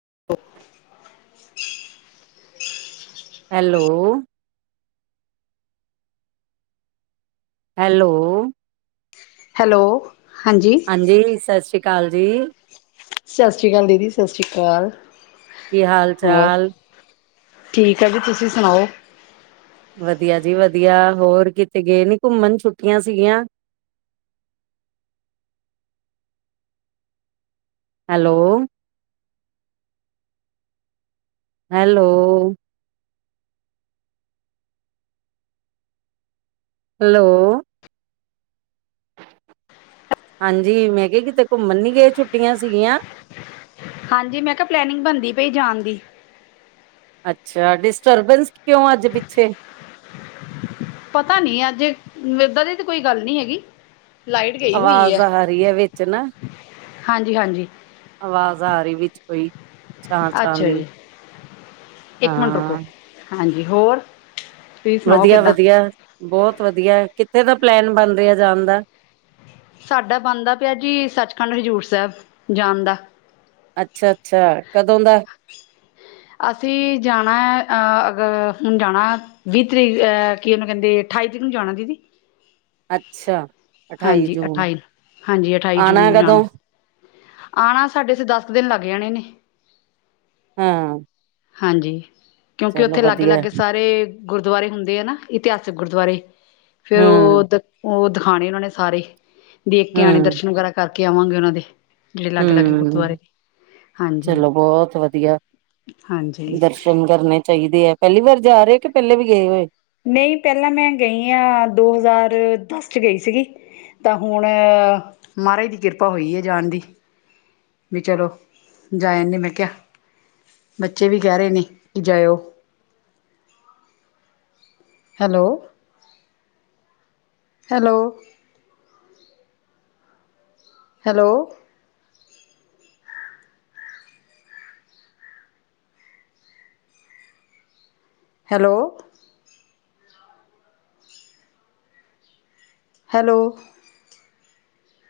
[unintelligible] [unintelligible] Hello. Hello. Hello, ਹਾਂਜੀ। ਹਾਂਜੀ, ਸਤਿ ਸ੍ਰੀ ਕਾਲ ਜੀ। ਸਤਿ ਸ੍ਰੀ ਕਾਲ ਦੀਦੀ, ਸਤਿ ਸ੍ਰੀ ਕਾਲ। ਕੀ ਹਾਲ ਚਾਲ। ਠੀਕ ਹੈ ਜੀ, ਤੁਸੀਂ ਸੁਣਾਓ। ਵਧੀਆ ਜੀ ਵਧੀਆ, ਹੋਰ ਕਿਤੇ ਗਏ ਨੀ ਘੁੰਮਨ ਛੁੱਟੀਆਂ ਸੀਗੀਆਂ। ਹੈਲੋ। ਹੈਲੋ। ਹੈਲੋ। ਹਾਂਜੀ, ਮੈਂ ਕਿਆ ਕਿਤੇ ਘੁੰਮਣ ਨੀ ਗਏ ਛੁੱਟੀਆਂ ਸੀਗੀਆਂ। ਹਾਂਜੀ, ਮੈਂ ਕਿਆ ਪਲੈਨਿੰਗ ਬਣਦੀ ਪਈ ਜਾਣ ਦੀ। ਅੱਛਾ, ਡਿਸਟਰਬੈਂਸ ਕਿਉਂ ਅੱਜ ਪਿੱਛੇ? ਪਤਾ ਨੀ, ਅੱਜ ਵੇਦਾਂ ਦੀ ਤਾਂ ਕੋਈ ਗੱਲ ਨੀ ਹੈਗੀ। ਲਾਈਟ ਗਈ ਹੋਈ ਆਵਾਜ਼ ਹੈ, ਆ ਰਹੀ ਹੈ ਵਿੱਚ ਨਾ ਹਾਂਜੀ-ਹਾਂਜੀ। ਆਵਾਜ਼ ਆ ਰੀ ਵਿੱਚ ਕੋਈ। ਛਾਂ ਛਾਂ ਅੱਛਾ ਦੀ ਜੀ, ਇੱਕ ਮਿੰਟ ਰੁਕੋ। ਹਾਂ ਹਾਂਜੀ, ਹੋਰ। ਸੁਣਾਓ ਕਿੱਦਾਂ ਵਧੀਆ-ਵਧੀਆ, ਬੌਤ ਵਧੀਆ। ਕਿੱਥੇ ਦਾ ਪਲੈਨ ਬਣ ਰਿਐ ਜਾਣ ਦਾ? ਸਾਡਾ ਬਣਦਾ ਪਿਐ ਜੀ, ਸੱਚਖੰਡ ਹਜ਼ੂਰ ਸੈਬ ਜਾਣ ਦਾ। ਅੱਛਾ-ਅੱਛਾ, ਕਦੋਂ ਦਾ? ਅਸੀਂ ਜਾਣਾ ਐ, ਅ-ਅਗ ਹੂਨ ਜਾਣੈ। ਵੀਹ ਤਰੀਕ ਅਹ ਕੀ ਓਹਨੂੰ ਕੈੰਦੇ, ਅਠਾਈ ਤਰੀਕ ਨੂੰ ਜਾਣੈ ਦੀਦੀ। ਅੱਛਾ, ਅਠਾਈ ਜੂਨ। ਹਾਂਜੀ ਅਠਾਈ ਜੂਨ ਆਣੈ ਨੂੰ ਜਾਣਾ ਕਦੋਂ? ਆਣਾ ਸਾਡੇ ਏਥੇ ਦੱਸ ਕੁ ਦਿਨ ਲੱਗ ਜਾਣੇ ਨੇ। ਹਂ। ਹਾਂਜੀ, ਕਿਉਂਕਿ ਉੱਥੇ ਵਧੀਆ ਲਾਗੇ-ਲਾਗੇ ਸਾਰ ਗੁਰਦੁਆਰੇ ਹੁੰਦੇ ਐ ਨਾ, ਇਤਿਹਾਸਿਕ ਗੁਰਦੁਆਰੇ ਫੇਰ ਹੂੰ ਓਹ ਦ ਓਹ ਦਿਖਾਣੇ ਓਹਨਾਂ ਨੇ ਸਾਰੇ। ਦੇਖ ਕੇ ਆਣੇ ਹੂੰ ਦਰਸ਼ਨ ਵਗੈਰਾ ਕਰਕੇ ਆਵਾਂਗੇ ਓਹਨਾਂ ਦੇ। ਜੇੜੇ ਲਾਗੇ- ਲਾਗੇ ਹੂੰ ਗੁਰਦੁਆਰੇ ਹਾਂਜੀ ਚਲੋ ਬੌਤ ਵਧੀਆ, ਹਾਂਜੀ ਦਰਸ਼ਨ ਕਰਨੇ ਚਾਈਦੇ ਐ, ਪੈਲੀ ਵਾਰ ਜਾ ਰੇ ਕੇ ਪੈਲੇ ਵੀ ਗਏ ਹੋਏ? ਨਹੀਂ ਪੈਲਾਂ ਮੈਂ ਗਈ ਆਂ ਦੋ ਹਜ਼ਾਰ ਦੱਸ ਚ ਗਈ ਸੀਗੀ। ਤਾਂ ਹੁਣ, ਮਹਾਰਾਜ ਦੀ ਕਿਰਪਾ ਹੋਈ ਏ ਜਾਣ ਦੀ। ਬੀ ਚਲੋ ਜਾਇਆ ਨੇ ਮੈਂ ਕਿਆ। ਬੱਚੇ ਵੀ ਕੈ ਰੇ ਨੇ ਕਿ ਜਾਇਓ। Hello, hello. Hello. Hello. Hello.